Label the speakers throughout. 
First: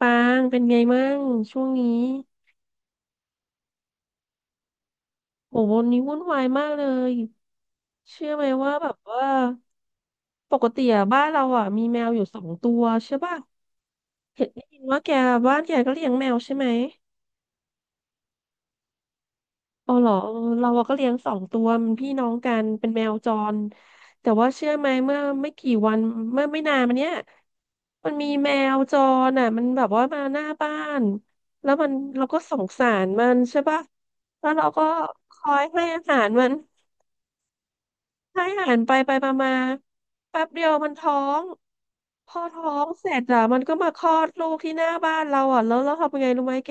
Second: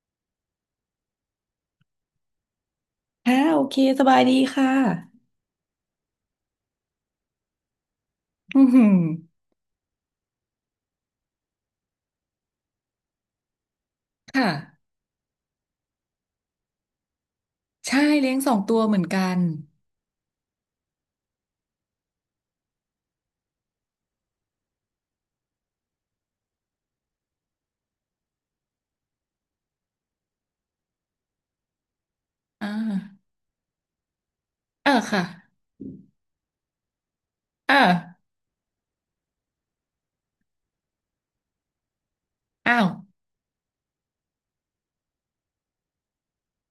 Speaker 1: ปางเป็นไงมั่งช่วงนี้
Speaker 2: ค่ะโอเคสบายดีค่ะ
Speaker 1: โหวันนี้วุ่นวายมากเลยเชื่อไหม
Speaker 2: อือ
Speaker 1: ว่า
Speaker 2: หื
Speaker 1: แบ
Speaker 2: อ
Speaker 1: บว่าปกติอะบ้านเราอะมีแมวอยู่สองตัวใช่ป่ะ
Speaker 2: ค
Speaker 1: เห็นได้ยิน
Speaker 2: ่ะ
Speaker 1: ว่าแกบ้านแกก็เลี้ยงแมวใช่ไหม
Speaker 2: ใช่เลี้ยงสองตัวเหมือนกัน
Speaker 1: อ๋อเหรอเออเราอะก็เลี้ยงสองตัวมันพี่น้องกันเป็นแมวจรแต่ว่าเชื่อไหมเมื่อไม่กี่วันเมื่อไม่นานมาเนี้ยมันมีแมวจรอ่ะมันแบบว่ามาหน้าบ้านแล้วมันเราก็สง
Speaker 2: อ่า
Speaker 1: สารมันใช่ป่ะแล้วเราก็
Speaker 2: เออค่ะ
Speaker 1: คอยให้อาหารมัน
Speaker 2: เออ
Speaker 1: ให้อาหารไปไปมามาแป๊บเดียวมันท้อง พอท้อ
Speaker 2: อ้า
Speaker 1: ง
Speaker 2: ว
Speaker 1: เสร็จอะมันก็มาคลอดลูกที่หน้าบ้านเราอ่ะ แล้วเราทำยังไงรู้ไหมแก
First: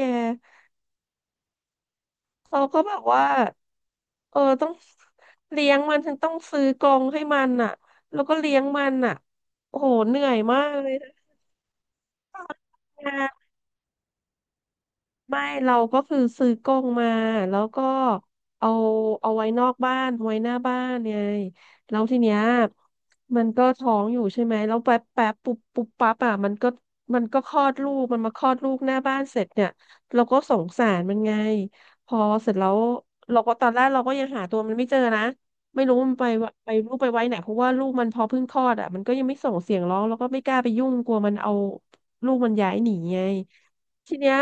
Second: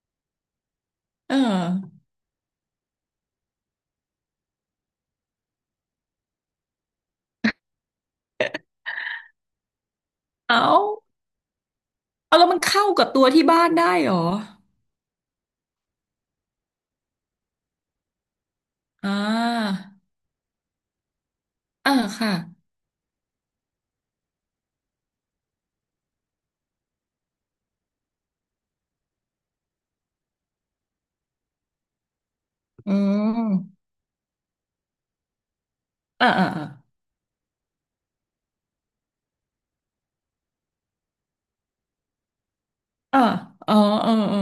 Speaker 2: เออ
Speaker 1: เราก็แบบว่า เออ ต้องเลี้ยงมัน ฉันต้องซื้อกรงให้มันอะแล้วก็เลี้ยงมันอะโอ้โห เหนื่อยมาก
Speaker 2: เอา
Speaker 1: เลย
Speaker 2: เอาแล้วมันเข้ากับตัว
Speaker 1: นะ
Speaker 2: ที่บ้านได้เหรอ
Speaker 1: ไม่เราก็คือซื้อกรงมาแล้วก็เอา
Speaker 2: อ่า
Speaker 1: เอาไว้นอกบ้านไว้หน้าบ้านไง
Speaker 2: เออ
Speaker 1: แล้วที
Speaker 2: ค่ะ
Speaker 1: เนี้ยมันก็ท้องอยู่ใช่ไหมแล้วแป๊บแป๊บปุ๊บปุ๊บปั๊บอ่ะมันก็คลอดลูกมันมาคลอดลูกหน้าบ้านเสร็จเนี่ยเราก็สงสารมันไงพอเสร็จแล้ว
Speaker 2: อื
Speaker 1: เราก็ตอนแร
Speaker 2: ม
Speaker 1: กเราก็ยังหาตัวมันไม่เจอนะไม่รู้มัน
Speaker 2: เอ
Speaker 1: ไป
Speaker 2: อเออ
Speaker 1: วา
Speaker 2: เออ
Speaker 1: ไปลูกไปไว้ไหนเพราะว่าลูกมันพอเพิ่งคลอดอ่ะมันก็ยังไม่ส่งเสียงร้องแล้วก็ไม่กล้าไปยุ่งกลัวมันเอาลูกมันย้ายหนี
Speaker 2: เอ
Speaker 1: ไง
Speaker 2: อเออ
Speaker 1: ทีเนี้
Speaker 2: เอ
Speaker 1: ย
Speaker 2: อ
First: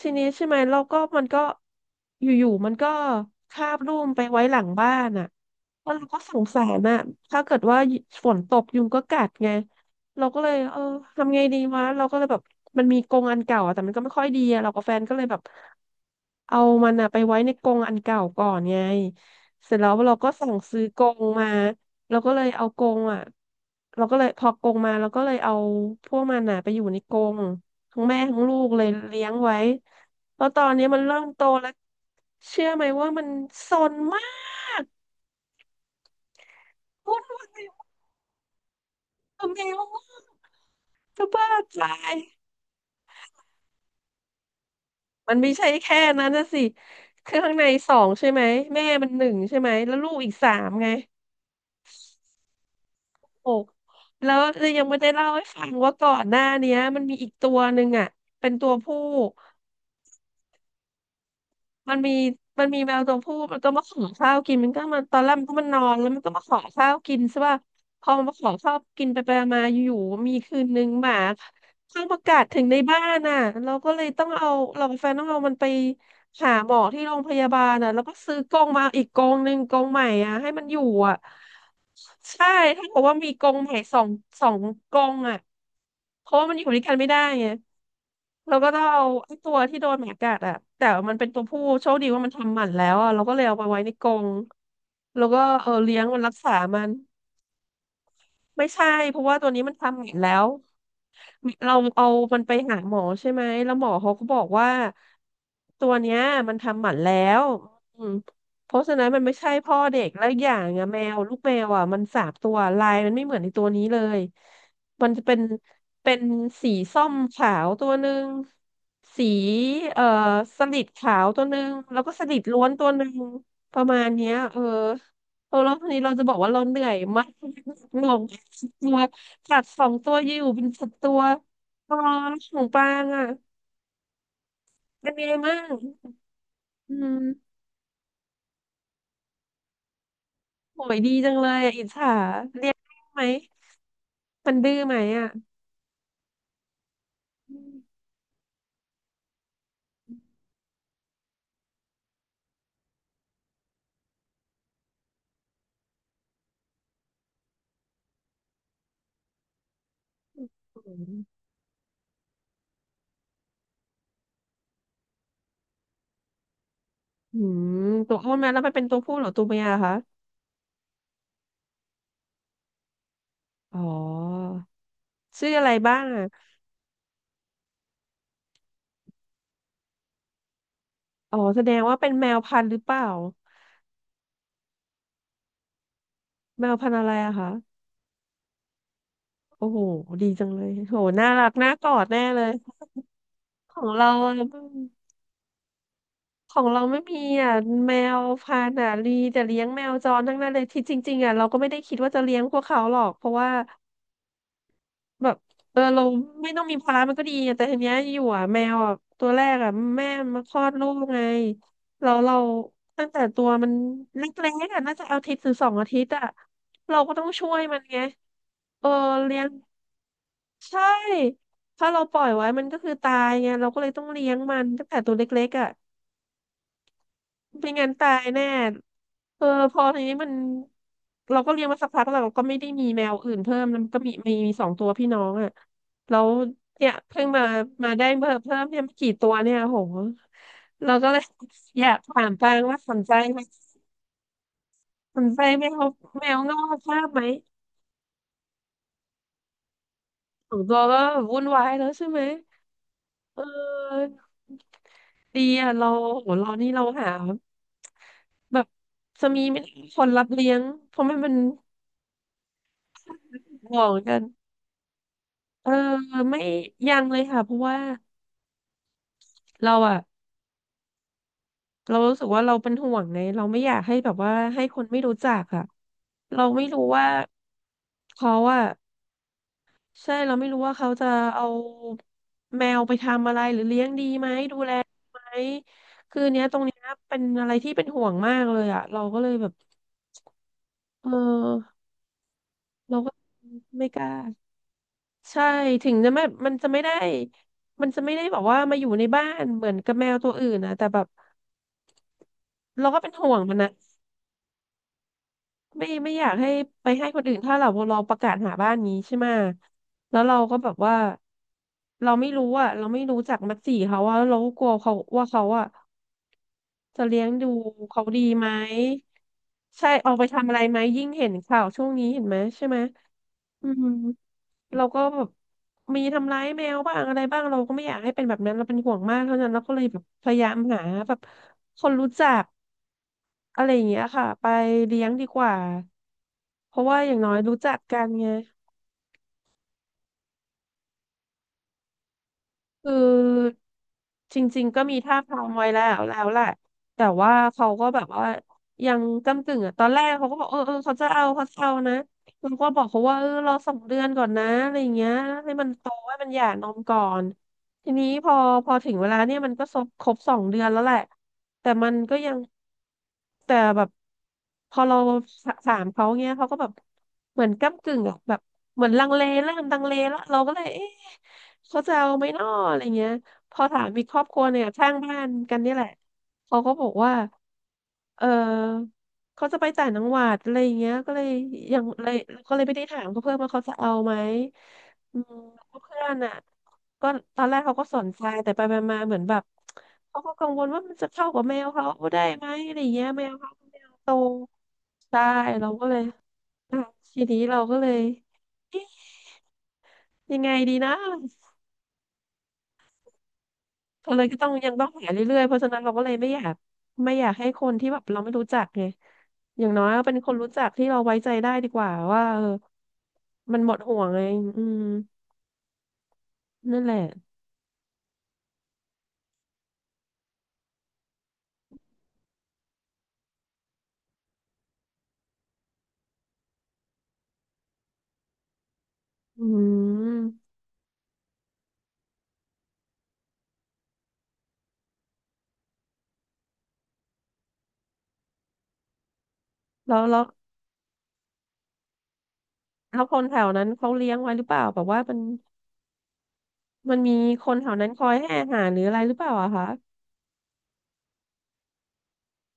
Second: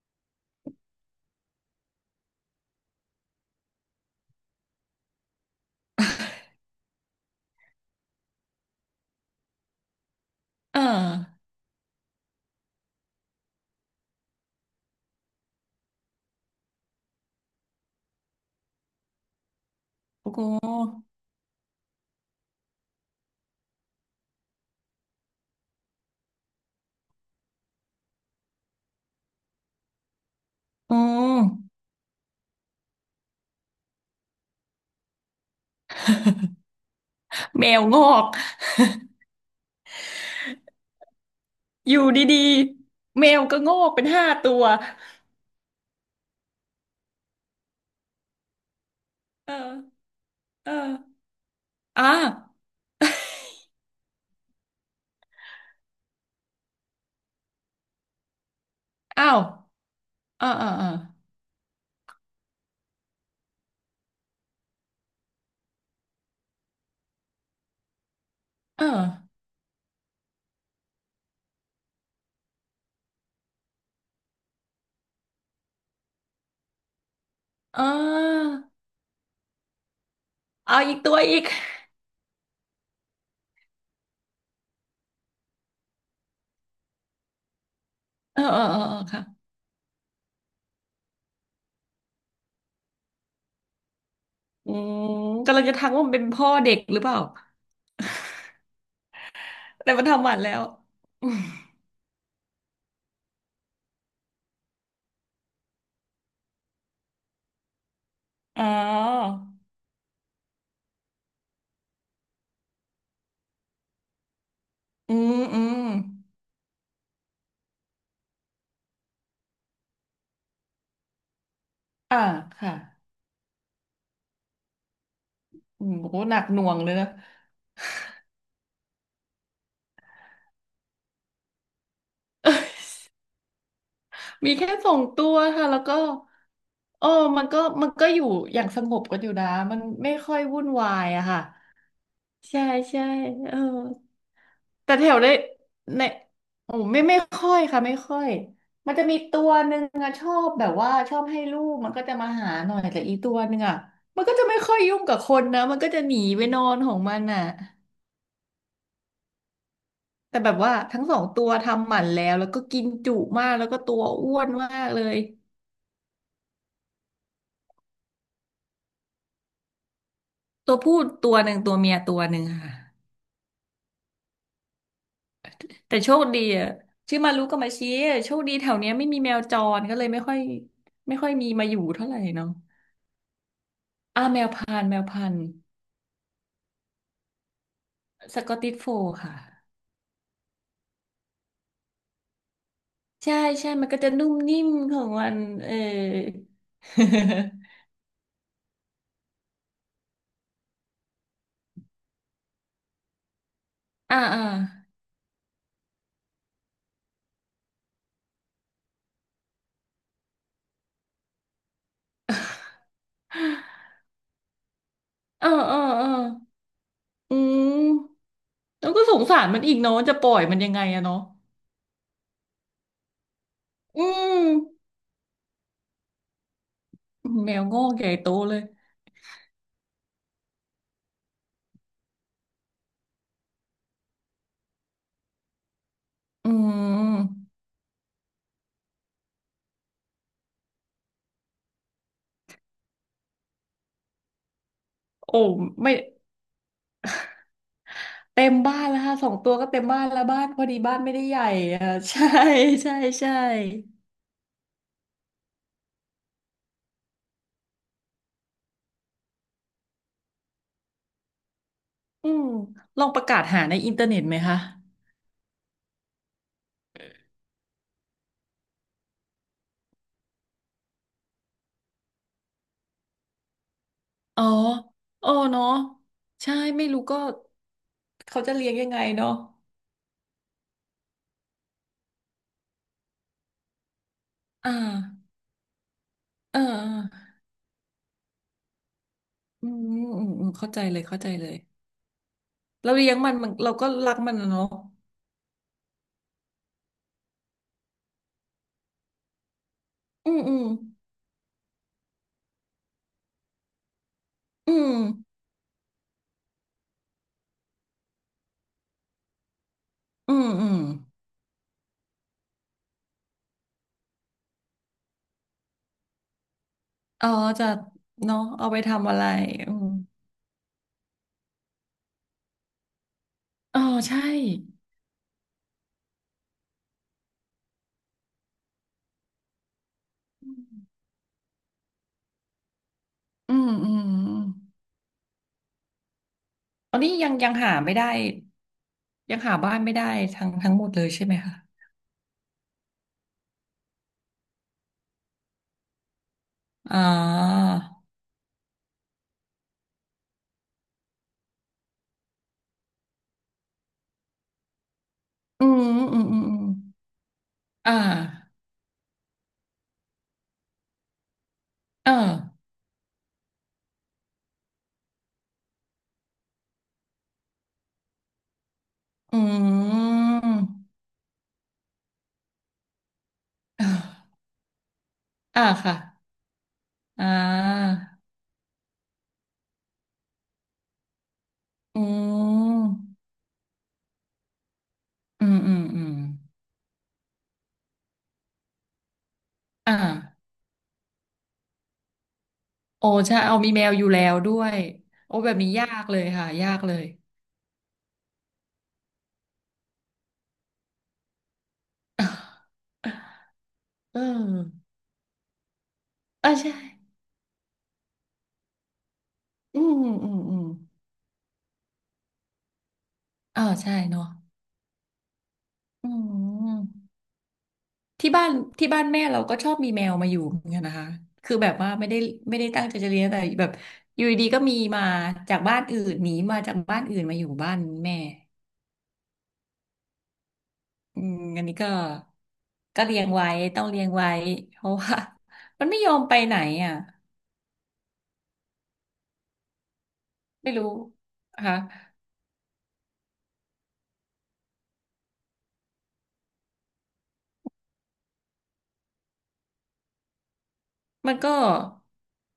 Speaker 1: ทีนี้ใช่ไหมเราก็มันก็อยู่ๆมันก็คาบลูกไปไว้หลังบ้านอ่ะแล้วเราก็สงสารอ่ะถ้าเกิดว่าฝนตกยุงก็กัดไงเราก็เลยเอ
Speaker 2: เออ
Speaker 1: อทำไงดีวะเราก็เลยแบบมันมีกรงอันเก่าอะแต่มันก็ไม่ค่อยดีอะเรากับแฟนก็เลยแบบเอามันอะไปไว้ในกรงอันเก่าก่อนไงเสร็จแล้วเราก็
Speaker 2: โอ้โห
Speaker 1: สั่งซื้อกรงมาเราก็เลยเอากรงอ่ะเราก็เลยพอกรงมาเราก็เลยเอาพวกมันอ่ะไปอยู่ในกรง ทั้งแม่ทั้งลูกเลยเลี้ยงไว้แล้วตอนนี้
Speaker 2: อื
Speaker 1: มันเริ่ม
Speaker 2: ม
Speaker 1: โตแล้วเชื่อไหมว่ามันซนมากวุ่นวาย
Speaker 2: แมวงอก
Speaker 1: กับแมวมากจะบ้า
Speaker 2: อ
Speaker 1: ตา
Speaker 2: ยู่
Speaker 1: ย
Speaker 2: ดีๆแมวก็งอกเป็นห้าตัว
Speaker 1: มันไม่ใช่แค่นั้นนะสิคือข้างในสองใช่ไหมแม่มันหนึ่ง
Speaker 2: เออ
Speaker 1: ใช่ไหมแล้วลูกอีกสาม
Speaker 2: เอ
Speaker 1: ไง
Speaker 2: ออ่า
Speaker 1: โอ้แล้วยังไม่ได้เล่าให้ฟังว่าก่อนหน้าเนี้ยมันมีอีกตัวหนึ่งอ่ะเป็นตัวผู้
Speaker 2: อ้าวเออเออเออ
Speaker 1: มันมีมันมีแมวตัวผู้มันก็มาขอข้าวกินมันก็มันตอนแรกมันก็มันนอนแล้วมันก็มาขอข้าวกินใช่ป่ะพอมันมาขอข้าว
Speaker 2: เออ
Speaker 1: กินไปไปมาอยู่ๆมีคืนนึงหมา เทองประกาศถึงในบ้านอ่ะเราก็เลยต้องเอาเรากับแฟนต้องเอามันไปหาหมอที่โรงพยาบาล
Speaker 2: เ
Speaker 1: อ่ะแล้วก็ซื้อ
Speaker 2: ออ
Speaker 1: กองมาอีกกองหนึ่งกองใหม่อ่ะให้มันอ
Speaker 2: เอา
Speaker 1: ยู่
Speaker 2: อีกตั
Speaker 1: อ่ะ
Speaker 2: วอีก
Speaker 1: ใช่ถ้าบอกว่ามีกองใหม่สองสองกองอ่ะเพราะว่ามันอยู่ด้วยกันไม่ได้ไง
Speaker 2: เออ
Speaker 1: เรา
Speaker 2: เออ
Speaker 1: ก็
Speaker 2: เอ
Speaker 1: ต้อ
Speaker 2: อ
Speaker 1: ง
Speaker 2: เออ
Speaker 1: เอา
Speaker 2: ค่ะ
Speaker 1: ไอ้ตัวที่โดนหมากัดอ่ะแต่มันเป็นตัวผู้โชคดีว่ามันทำหมันแล้วอ่ะเราก็เลยเอาไปไว้ในกรง
Speaker 2: อืม
Speaker 1: แล้วก็
Speaker 2: กำลัง
Speaker 1: เออ
Speaker 2: จะทัก
Speaker 1: เลี้ย
Speaker 2: ว่า
Speaker 1: ง
Speaker 2: มัน
Speaker 1: มั
Speaker 2: เป็
Speaker 1: น
Speaker 2: น
Speaker 1: รัก
Speaker 2: พ่อ
Speaker 1: ษา
Speaker 2: เด็ก
Speaker 1: มัน
Speaker 2: หรือเปล่า
Speaker 1: ไม่ใช่เพราะว่าตัวนี้มัน
Speaker 2: แต่
Speaker 1: ทำห
Speaker 2: มัน
Speaker 1: มัน
Speaker 2: ทำห
Speaker 1: แล้
Speaker 2: มัน
Speaker 1: ว
Speaker 2: แล้วอม
Speaker 1: เราเอามันไปหาหมอใช่ไหมแล้วหมอเขาก็บอกว่าตัวเนี้ยมันทำหมันแล้วอืม
Speaker 2: อ๋อ
Speaker 1: เพราะฉะนั้นมันไม่ใช่พ่อเด็กแล้วอกอย่างอะแมวลูกแมวอ่ะมันสามตัวลายมันไม่เหมือนในตัวนี้เลย มัน
Speaker 2: อื
Speaker 1: จะเป็
Speaker 2: ม
Speaker 1: น
Speaker 2: อืม
Speaker 1: เป็นสีส้มขาวตัวหนึ่งสีเอ่อสลิดขาวตัวหนึ่งแล้วก็
Speaker 2: อ่า
Speaker 1: สลิดล้วน
Speaker 2: ค่ะ
Speaker 1: ตัวหนึ่งประมาณเนี้ยเออเออแล้ว
Speaker 2: อื
Speaker 1: ที
Speaker 2: ม
Speaker 1: นี้
Speaker 2: โอ้
Speaker 1: เรา
Speaker 2: โห
Speaker 1: จะบ
Speaker 2: ห
Speaker 1: อ
Speaker 2: นั
Speaker 1: ก
Speaker 2: ก
Speaker 1: ว่า
Speaker 2: ห
Speaker 1: เรา
Speaker 2: น่ว
Speaker 1: เห
Speaker 2: ง
Speaker 1: นื่อ
Speaker 2: เลย
Speaker 1: ย
Speaker 2: นะ
Speaker 1: มาก งง สัตว์สองตัวอยู่เป็นสัตว์ตัวอ๋อของปา งอ่ะ
Speaker 2: มีแค่สอง
Speaker 1: เป็น
Speaker 2: ตั
Speaker 1: ไง
Speaker 2: ว
Speaker 1: มั่
Speaker 2: ค่ะ
Speaker 1: ง
Speaker 2: แล้วก็
Speaker 1: อื
Speaker 2: โอ้มัน
Speaker 1: ม
Speaker 2: ก็ มันก็อยู่อย่างสงบกันอยู่นะมันไม่ค่อยวุ่น
Speaker 1: โห
Speaker 2: วา
Speaker 1: ย
Speaker 2: ย
Speaker 1: ดี
Speaker 2: อะ
Speaker 1: จัง
Speaker 2: ค่ะ
Speaker 1: เลยอ่ะอิจฉา
Speaker 2: ใช่
Speaker 1: เลี้ยงได้
Speaker 2: ใช่
Speaker 1: ไหม
Speaker 2: เออ
Speaker 1: มันดื้อไห
Speaker 2: แต่
Speaker 1: ม
Speaker 2: แถว
Speaker 1: อ่ะ
Speaker 2: ได้ในไม่ไม่ค่อ
Speaker 1: อื
Speaker 2: ยค่ะไม่
Speaker 1: ม
Speaker 2: ค่อยมันจะมีตัวหนึ่งอะชอบแบบว่าชอบให้ลูกมันก็จะมาหาหน่อยแต่อีตัวหนึ่งอะมันก็จะไม่ค่อยยุ่งกับคนนะมันก็จะหนีไปนอนของมันอะแต่แบบว่าทั้งสองตัวทำหมันแล้วแล้วก็กินจุมากแล้วก็ตัวอ้วนมากเลย
Speaker 1: อืมตัวอ้วนไหมแล้วมันเป็นตัวผู้เหรือตัวเมียเหรอคะ
Speaker 2: ตัวผู้ตัวหนึ่งตัวเมียตัวหนึ่งค่ะ
Speaker 1: อ๋อชื่ออะไรบ้า
Speaker 2: แต่
Speaker 1: ง
Speaker 2: โช
Speaker 1: อ่ะ
Speaker 2: คดีอะชื่อมารุกับมาชิโชคดีแถวเนี้ยไม่มีแมวจรก็เลยไม่ค่อยไม่ค่อย
Speaker 1: อ๋อ
Speaker 2: มี
Speaker 1: แส
Speaker 2: มา
Speaker 1: ด
Speaker 2: อ
Speaker 1: ง
Speaker 2: ยู่
Speaker 1: ว่า
Speaker 2: เท่า
Speaker 1: เป็น
Speaker 2: ไหร่
Speaker 1: แมว
Speaker 2: เนาะ
Speaker 1: พันธุ์หรือเปล่า
Speaker 2: อ่าแมวพันธุ์แมวพันธุ์
Speaker 1: แมวพันธุ์อะไรอะคะ
Speaker 2: สกอตติชโฟลด์ค่ะ
Speaker 1: โอ้โหดีจังเลยโหน่ารักน่ากอดแน่เลย
Speaker 2: ใช่ใช่
Speaker 1: ขอ
Speaker 2: มั
Speaker 1: ง
Speaker 2: นก็
Speaker 1: เรา
Speaker 2: จะนุ่
Speaker 1: อะ
Speaker 2: มนิ่มของมันเออ
Speaker 1: ของเราไม่มีอ่ะ แมวพันธุ์ลีแต่เลี้ยงแมวจรทั้งนั้นเลยที่จริงๆอ่ะเราก็ไม่ได้คิดว่าจะเลี้ยงพวกเขาหรอกเพราะว่า
Speaker 2: อ่าอ่า
Speaker 1: แบบเออเราไม่ต้องมีภาระมันก็ดีอะแต่ทีเนี้ยอยู่อ่ะแมวอ่ะตัวแรกอ่ะแม่มาคลอดลูกไงเราตั้งแต่ตัวมันเล็กๆอ่ะน่าจะอาทิตย์
Speaker 2: เอ
Speaker 1: ห
Speaker 2: อ
Speaker 1: รือสอ
Speaker 2: เอ
Speaker 1: ง
Speaker 2: อ
Speaker 1: อาทิ
Speaker 2: เอ
Speaker 1: ต
Speaker 2: อ
Speaker 1: ย์อ่ะเราก็ต้อง
Speaker 2: อื
Speaker 1: ช่วยมันไง
Speaker 2: ม
Speaker 1: เอ
Speaker 2: แล้
Speaker 1: อ
Speaker 2: วก็สง
Speaker 1: เลี้
Speaker 2: สา
Speaker 1: ย
Speaker 2: ร
Speaker 1: ง
Speaker 2: มันอีกเนาะจะปล่อยมันยัง
Speaker 1: ใช่
Speaker 2: ไงอะเนาะ
Speaker 1: ถ้าเราปล่อยไว้มันก็คือตายไงเราก็เลยต้อง
Speaker 2: อื
Speaker 1: เลี้ยง
Speaker 2: ม
Speaker 1: มันตั้งแต่ตัวเล็กๆอ่ะ
Speaker 2: แมว
Speaker 1: ไม่
Speaker 2: งอ
Speaker 1: งั้น
Speaker 2: กให
Speaker 1: ตา
Speaker 2: ญ่
Speaker 1: ย
Speaker 2: โต
Speaker 1: แน่
Speaker 2: เลย
Speaker 1: เออพอทีนี้เราก็เลี้ยงมาสักพักแล้วเราก็ไม่ได้มีแมวอื่นเพิ่มแล้วมันก็มีสองตัวพี่น้องอ่ะแล้ว
Speaker 2: อื
Speaker 1: เนี่ยเพิ่งมา
Speaker 2: ม
Speaker 1: มาได้เพิ่มเนี่ยไม่กี่ตัวเนี่ยโหเราก็เลย อยากถามปางว่าสนใจไหมสน
Speaker 2: โอ้
Speaker 1: ใจแมว
Speaker 2: ไม่
Speaker 1: แมวงอกภาพไหม
Speaker 2: เต็มบ้านแล้วค่ะสองตัวก็เต็มบ้านแล้วบ้าน
Speaker 1: สอ
Speaker 2: พ
Speaker 1: ง
Speaker 2: อ
Speaker 1: ตั
Speaker 2: ดี
Speaker 1: ว
Speaker 2: บ้า
Speaker 1: ก็
Speaker 2: นไม่ได้ให
Speaker 1: วุ่
Speaker 2: ญ่
Speaker 1: นวายแล้
Speaker 2: อะ
Speaker 1: วใช่ ไหม
Speaker 2: ใช่ใช่ใช่
Speaker 1: เออดีอ่ะเราโหเรานี่เราหาแบบจะมีคนรับเลี้ยงเพราะไม่เป็น
Speaker 2: อืมลองประกาศหาใน
Speaker 1: ห่ว
Speaker 2: อิ
Speaker 1: ง
Speaker 2: นเทอร์
Speaker 1: กั
Speaker 2: เน็
Speaker 1: น
Speaker 2: ตไหมคะ
Speaker 1: เออไม่ยังเลยค่ะเพราะว่าเราอะเรารู้สึกว่าเราเป็นห่วงไงเราไม่อยากให้แบบว่า
Speaker 2: อ๋อ
Speaker 1: ให้คนไม่รู้
Speaker 2: อ๋
Speaker 1: จั
Speaker 2: อ
Speaker 1: กอะ
Speaker 2: เนาะ
Speaker 1: เรา
Speaker 2: ใช่
Speaker 1: ไม่รู้
Speaker 2: ไม่รู้
Speaker 1: ว่า
Speaker 2: ก็
Speaker 1: เขา
Speaker 2: เขาจะ
Speaker 1: อะ
Speaker 2: เลี้ยงยังไงเนาะ
Speaker 1: ใช่เราไม่รู้ว่าเขาจะเอาแมวไปทำอะไรหรือเลี้ยงดีไหมดู
Speaker 2: อ่
Speaker 1: แลไหม
Speaker 2: า
Speaker 1: คือเนี้ยต
Speaker 2: เอ
Speaker 1: ร
Speaker 2: อ
Speaker 1: งเนี้ย
Speaker 2: เอ
Speaker 1: เป็น
Speaker 2: อ
Speaker 1: อะไรที่เป็นห่วงมากเลยอะเราก็เลยแบบ
Speaker 2: อืมอืมอืมเข้าใจเลย
Speaker 1: เ
Speaker 2: เข้าใจเลย
Speaker 1: ออ
Speaker 2: เรา
Speaker 1: เรา
Speaker 2: เลี้
Speaker 1: ก็
Speaker 2: ยงมันมันเรา
Speaker 1: ไม่
Speaker 2: ก็
Speaker 1: กล้า
Speaker 2: รักมันอะเนาะ
Speaker 1: ใช่ถึงจะไม่มันจะไม่ได้แบบว่ามาอยู่ในบ้านเหมือนกับแมวตั
Speaker 2: อื
Speaker 1: ว
Speaker 2: ม
Speaker 1: อื่
Speaker 2: อื
Speaker 1: น
Speaker 2: ม
Speaker 1: นะแต่แบบ เราก็เป็นห่วงมันนะ
Speaker 2: อืม
Speaker 1: ไม่อยากให้ไปให้คนอื่นถ้าเราประกาศหาบ้านนี้ใช่ไหมแล้ว
Speaker 2: อื
Speaker 1: เรา
Speaker 2: ม
Speaker 1: ก็
Speaker 2: อื
Speaker 1: แบบ
Speaker 2: ม
Speaker 1: ว่าเราไม่รู้อะเราไม่รู้จักมัดสีเขาว่าเราก็กลัวเขาว่าเขาอะจะเลี้ย
Speaker 2: อ๋อ
Speaker 1: งดู
Speaker 2: จะ
Speaker 1: เขาดี
Speaker 2: เนาะ
Speaker 1: ไหม
Speaker 2: เอาไปทำอะไรอืม
Speaker 1: ใช่เอาไปทำอะไรไหมยิ่งเห็นข่าวช่วงนี้เห็นไหมใช่ไหมอื
Speaker 2: อ๋อ
Speaker 1: ม
Speaker 2: ใช่
Speaker 1: เราก็แบบมีทำร้ายแมวบ้างอะไรบ้างเราก็ไม่อยากให้เป็นแบบนั้นเราเป็นห่วงมากเท่านั้นเราก็เลยแบบพยายามหาแบบคนรู้จัก
Speaker 2: อื
Speaker 1: อะไร
Speaker 2: ม
Speaker 1: อย่าง
Speaker 2: อืม
Speaker 1: เงี้ย
Speaker 2: อื
Speaker 1: ค่ะ
Speaker 2: ม
Speaker 1: ไปเลี้ยงดีกว่าเพราะ
Speaker 2: ตอ
Speaker 1: ว่า
Speaker 2: น
Speaker 1: อ
Speaker 2: นี้
Speaker 1: ย่าง
Speaker 2: ยั
Speaker 1: น้อ
Speaker 2: ง
Speaker 1: ย
Speaker 2: ยัง
Speaker 1: รู้
Speaker 2: หา
Speaker 1: จัก
Speaker 2: ไม่
Speaker 1: กั
Speaker 2: ได้
Speaker 1: นไง
Speaker 2: ยังหาบ้านไม่ได้ทั้งทั้งหมดเลยใช่ไหมคะ
Speaker 1: คือจริงๆก็มีท่าบทางไว้แล้วแล้วแหละ
Speaker 2: อ่
Speaker 1: แต่ว่า
Speaker 2: า
Speaker 1: เขาก็แบบว่ายังก้ำกึ่งอ่ะตอนแรกเขาก็บอกเออเขาจะเอาเขาจะเอานะเราก็บอกเขาว่าเออรอสองเดือนก่อนนะอะไรอย่างเงี้ยให้มั
Speaker 2: อื
Speaker 1: น
Speaker 2: ม
Speaker 1: โตให้
Speaker 2: อืม
Speaker 1: มันห
Speaker 2: อืม
Speaker 1: ย่า
Speaker 2: อืม
Speaker 1: นมก่อน ที
Speaker 2: อ่า
Speaker 1: นี้พอถึงเวลาเนี่ยมันก็ครบสองเดือนแล้วแหละแต่มันก็
Speaker 2: อ่า
Speaker 1: ยังแต่แบบพอเราสถามเขาเงี้ยเขาก็แบบเหมือนก้ำกึ่งอะแบบเหมือนลังเลเริ่มลั
Speaker 2: อื
Speaker 1: งเลแล้วเราก็เลยเอ๊ะ
Speaker 2: ม
Speaker 1: เขาจะเอาไหมน้ออะไรเงี้ยพอถา
Speaker 2: อ่
Speaker 1: มอีกครอบค
Speaker 2: า
Speaker 1: รัวเนี่ยข้างบ้านกัน
Speaker 2: อ่า
Speaker 1: นี่แหละ
Speaker 2: ค่ะ
Speaker 1: เขาก็บอกว่า
Speaker 2: อ่า
Speaker 1: เออเขาจะไปต่างจังหวัดอะไรอย่างเงี้ยก็เลยยัง
Speaker 2: อื
Speaker 1: เลยก็เลยไม่ได้ถาม
Speaker 2: ม
Speaker 1: เขาเพิ่มว่าเขาจะเอาไหมอืม
Speaker 2: อืมอืม
Speaker 1: เพื่
Speaker 2: อื
Speaker 1: อ
Speaker 2: ม
Speaker 1: นอ่ะ ก็ตอนแรกเขาก็สนใจแต่ไปไมาๆเหมือนแบบ
Speaker 2: อ่า
Speaker 1: เขาก็กังวลว่ามันจะเข้ากับแมวเขาได้ไหมอะไรเงี้
Speaker 2: โอ้
Speaker 1: ยแมว
Speaker 2: ใช่
Speaker 1: เขา
Speaker 2: เอา
Speaker 1: เป็น
Speaker 2: มี
Speaker 1: แม
Speaker 2: แม
Speaker 1: ว
Speaker 2: วอยู่
Speaker 1: โต
Speaker 2: แล้วด้วย
Speaker 1: ใช่
Speaker 2: โอ้แบบ
Speaker 1: เรา
Speaker 2: นี้
Speaker 1: ก็
Speaker 2: ยา
Speaker 1: เลย
Speaker 2: กเลยค่ะยา
Speaker 1: อ่ะ
Speaker 2: กเลย
Speaker 1: ทีนี้เราก็เลยเอ๊ะยังไงดีนะ เรา
Speaker 2: เอ
Speaker 1: เล
Speaker 2: อ
Speaker 1: ยก็ต้องยังต้องหาเรื่อยๆเพราะฉะนั้นเราก็เลย
Speaker 2: เออใช่
Speaker 1: ไม่อยากให้คนที่แบบเราไม่รู้จักไงอย่าง
Speaker 2: อื
Speaker 1: น้อย
Speaker 2: ม
Speaker 1: ก็
Speaker 2: อื
Speaker 1: เป็
Speaker 2: ม
Speaker 1: นคนรู้
Speaker 2: อื
Speaker 1: จั
Speaker 2: ม
Speaker 1: กที่เราไว้ใจได้ดีกว่าว่าเออมัน
Speaker 2: อ่า
Speaker 1: หมด
Speaker 2: ใช่
Speaker 1: ห่วงไง
Speaker 2: เนาะ
Speaker 1: อืม
Speaker 2: อื
Speaker 1: นั่นแหละ
Speaker 2: ม ที่บ้านที่บ้านแม่เราก็ชอบมีแมวมาอยู่เหมือนกันนะคะคือแบบว่าไม่ได้ไม่ได้ตั้งใจจะเลี้ยงแต่แบบอยู่ดีๆก็มีมาจากบ้านอื่นหนีมาจากบ้านอื่นมาอยู่บ้านแม่
Speaker 1: อืม
Speaker 2: อืมอันนี้ก็ก็เลี้ยงไว้ต้องเลี้ยงไว้เพราะว่า มันไม่ยอมไปไหนอ่ะ
Speaker 1: แล้วแล้ว
Speaker 2: ไม่รู้นะคะ
Speaker 1: แล้วคนแถวนั้นเขาเลี้ยงไว้หรือเปล่าแบบว่ามัน มันมีคนแถวนั้นคอยให้อาหารหรืออะไรหรือเปล่าอะคะ
Speaker 2: มันก็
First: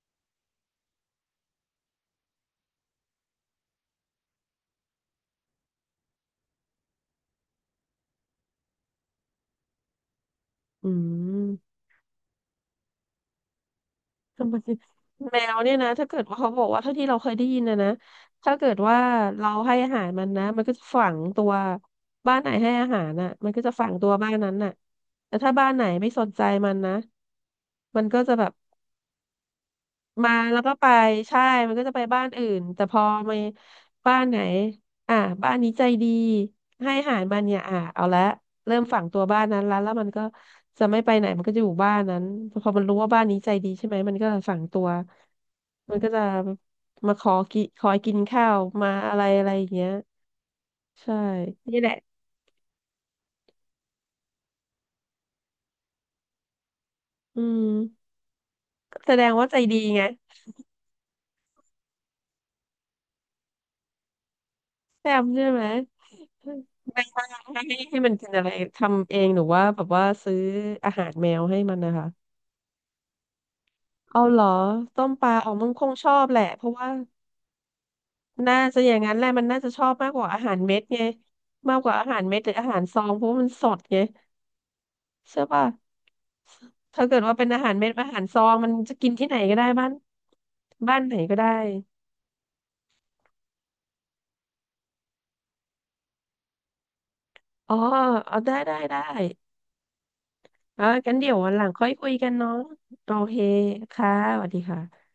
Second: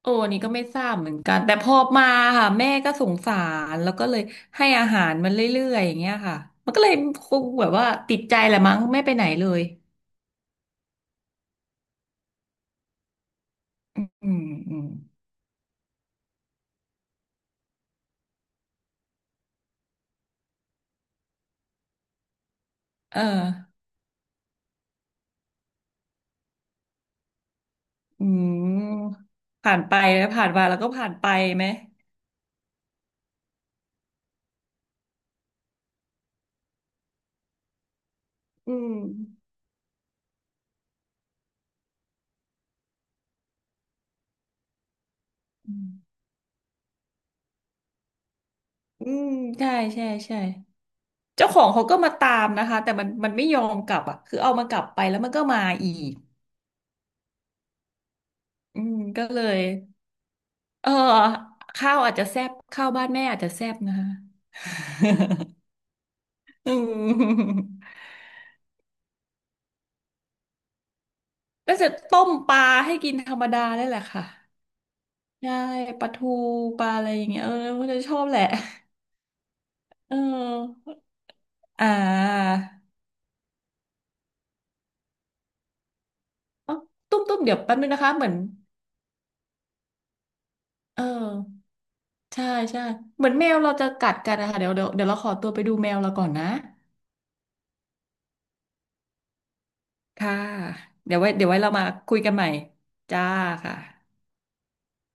Speaker 2: โอ้อันนี่ก็ไม่ทราบเหมือนกันแต่พอมาค่ะแม่ก็สงสารแล้วก็เลยให้อาหารมันเรื่อยๆอย่างเงี้ยค่ะมันก็เลยคงแบบว่าติดใจแหละมั้งไม่ไปไหนเลย
Speaker 1: อืม
Speaker 2: อืมอืม
Speaker 1: ทำไม
Speaker 2: อืม
Speaker 1: แมวเนี่ยนะถ้าเกิดว่าเขาบอกว่าเท่าที่เราเคยได้ยินนะถ้าเกิดว่าเราให้อาหารมันนะมันก็จะฝังตัวบ้านไหนให้อาหาร
Speaker 2: เออ
Speaker 1: น่ะมันก็จะฝังตัวบ้านนั้นน่ะแต่ถ้าบ้านไหนไม่สนใจมันนะมันก็
Speaker 2: อื
Speaker 1: จะแบบ
Speaker 2: มผ่านไปแล้ว
Speaker 1: มา
Speaker 2: ผ่าน
Speaker 1: แล้ว
Speaker 2: มา
Speaker 1: ก็
Speaker 2: แล้ว
Speaker 1: ไป
Speaker 2: ก็ผ่านไป
Speaker 1: ใช่
Speaker 2: ไหม
Speaker 1: มันก็จะไปบ้านอื่นแต่พอมาบ้านไหนอ่ะบ้านนี้ใจดีให้อาหารมันเนี่ยอ่ะเอาละ
Speaker 2: อื
Speaker 1: เริ่ม
Speaker 2: ม
Speaker 1: ฝังตัวบ้านนั้นแล้วแล้วมันก็จะไม่ไปไหนมันก็จะอยู่บ้านนั้นพอมันรู้ว่าบ้านนี้ใจดีใช่ไหมมันก็จะฝังตัว
Speaker 2: อื
Speaker 1: มันก็
Speaker 2: ม
Speaker 1: จะมาขอกินข้าวมา
Speaker 2: อื
Speaker 1: อะไร
Speaker 2: ม
Speaker 1: อะไรอ
Speaker 2: ใช่
Speaker 1: ย่างเงี้ย
Speaker 2: ใช่ใช่
Speaker 1: ใช่
Speaker 2: เจ้าของ
Speaker 1: นี่
Speaker 2: เขา
Speaker 1: แหละ
Speaker 2: ก็มาตามนะคะแต่มันมันไม่ยอมกลับอ่ะคือเอามากลับไปแล้วมันก็มาอีก
Speaker 1: อืม
Speaker 2: อืม
Speaker 1: แสด
Speaker 2: ก็
Speaker 1: ง
Speaker 2: เล
Speaker 1: ว่าใจ
Speaker 2: ย
Speaker 1: ดีไง
Speaker 2: เออข้าวอาจจะแซ่บข้าวบ้านแม่อาจจะแซ่บนะคะ
Speaker 1: แซมใช่ไหม
Speaker 2: อื
Speaker 1: ไม่ว่
Speaker 2: ม
Speaker 1: ให้ให้มันกินอะไรทำเองหรือว่าแบบว่าซื้ออาหารแมวให้มั
Speaker 2: ก็
Speaker 1: น
Speaker 2: จะ
Speaker 1: นะคะ
Speaker 2: ต้มปลาให้กินธรรมดาได้แหละ
Speaker 1: เอา
Speaker 2: ค่ะ
Speaker 1: เหรอต้มปลาอ๋อ
Speaker 2: ใช่
Speaker 1: มันคง
Speaker 2: ป
Speaker 1: ช
Speaker 2: ลา
Speaker 1: อบ
Speaker 2: ทู
Speaker 1: แหละเพราะ
Speaker 2: ป
Speaker 1: ว่า
Speaker 2: ลาอะไรอย่างเงี้ยเออก็จะชอบแหละ
Speaker 1: น่าจะอย่างนั้นแหละมันน่าจะชอบมาก
Speaker 2: เอ
Speaker 1: กว่าอาหารเม็ด
Speaker 2: อ
Speaker 1: ไงมาก
Speaker 2: อ่
Speaker 1: กว่าอาหารเม็ดหรื
Speaker 2: า
Speaker 1: ออาหารซองเพราะว่ามันสดไงใช่ป่ะ
Speaker 2: เอ้า
Speaker 1: ถ้าเกิ
Speaker 2: ตุ้
Speaker 1: ด
Speaker 2: ม
Speaker 1: ว่า
Speaker 2: ตุ้ม
Speaker 1: เป็น
Speaker 2: เดี๋ย
Speaker 1: อา
Speaker 2: ว
Speaker 1: หา
Speaker 2: แป๊
Speaker 1: ร
Speaker 2: บนึ
Speaker 1: เม็ด
Speaker 2: งนะ
Speaker 1: อา
Speaker 2: คะ
Speaker 1: หา
Speaker 2: เห
Speaker 1: ร
Speaker 2: มือน
Speaker 1: ซองมันจะกินที่ไหนก็ได้บ้านบ้าน
Speaker 2: เออ
Speaker 1: ไหนก็ได้
Speaker 2: ใช่ใช่เหมือนแมวเราจะกัดกันนะคะเดี๋ยวเดี๋ยวเดี๋ยวเราขอตัวไปดูแมวเราก่อนนะ
Speaker 1: อ๋อเอาได้
Speaker 2: ค่ะ
Speaker 1: อ่ะกั
Speaker 2: เดี๋
Speaker 1: น
Speaker 2: ยวไว้
Speaker 1: เดี๋ยว
Speaker 2: เดี๋ย
Speaker 1: วั
Speaker 2: ว
Speaker 1: น
Speaker 2: ไว้
Speaker 1: หลัง
Speaker 2: เรามา
Speaker 1: ค่อยคุย
Speaker 2: คุย
Speaker 1: กั
Speaker 2: กั
Speaker 1: น
Speaker 2: นใหม่
Speaker 1: เนาะโอ
Speaker 2: จ้า
Speaker 1: เค
Speaker 2: ค่ะ
Speaker 1: ค่ะสวัสดีค่ะ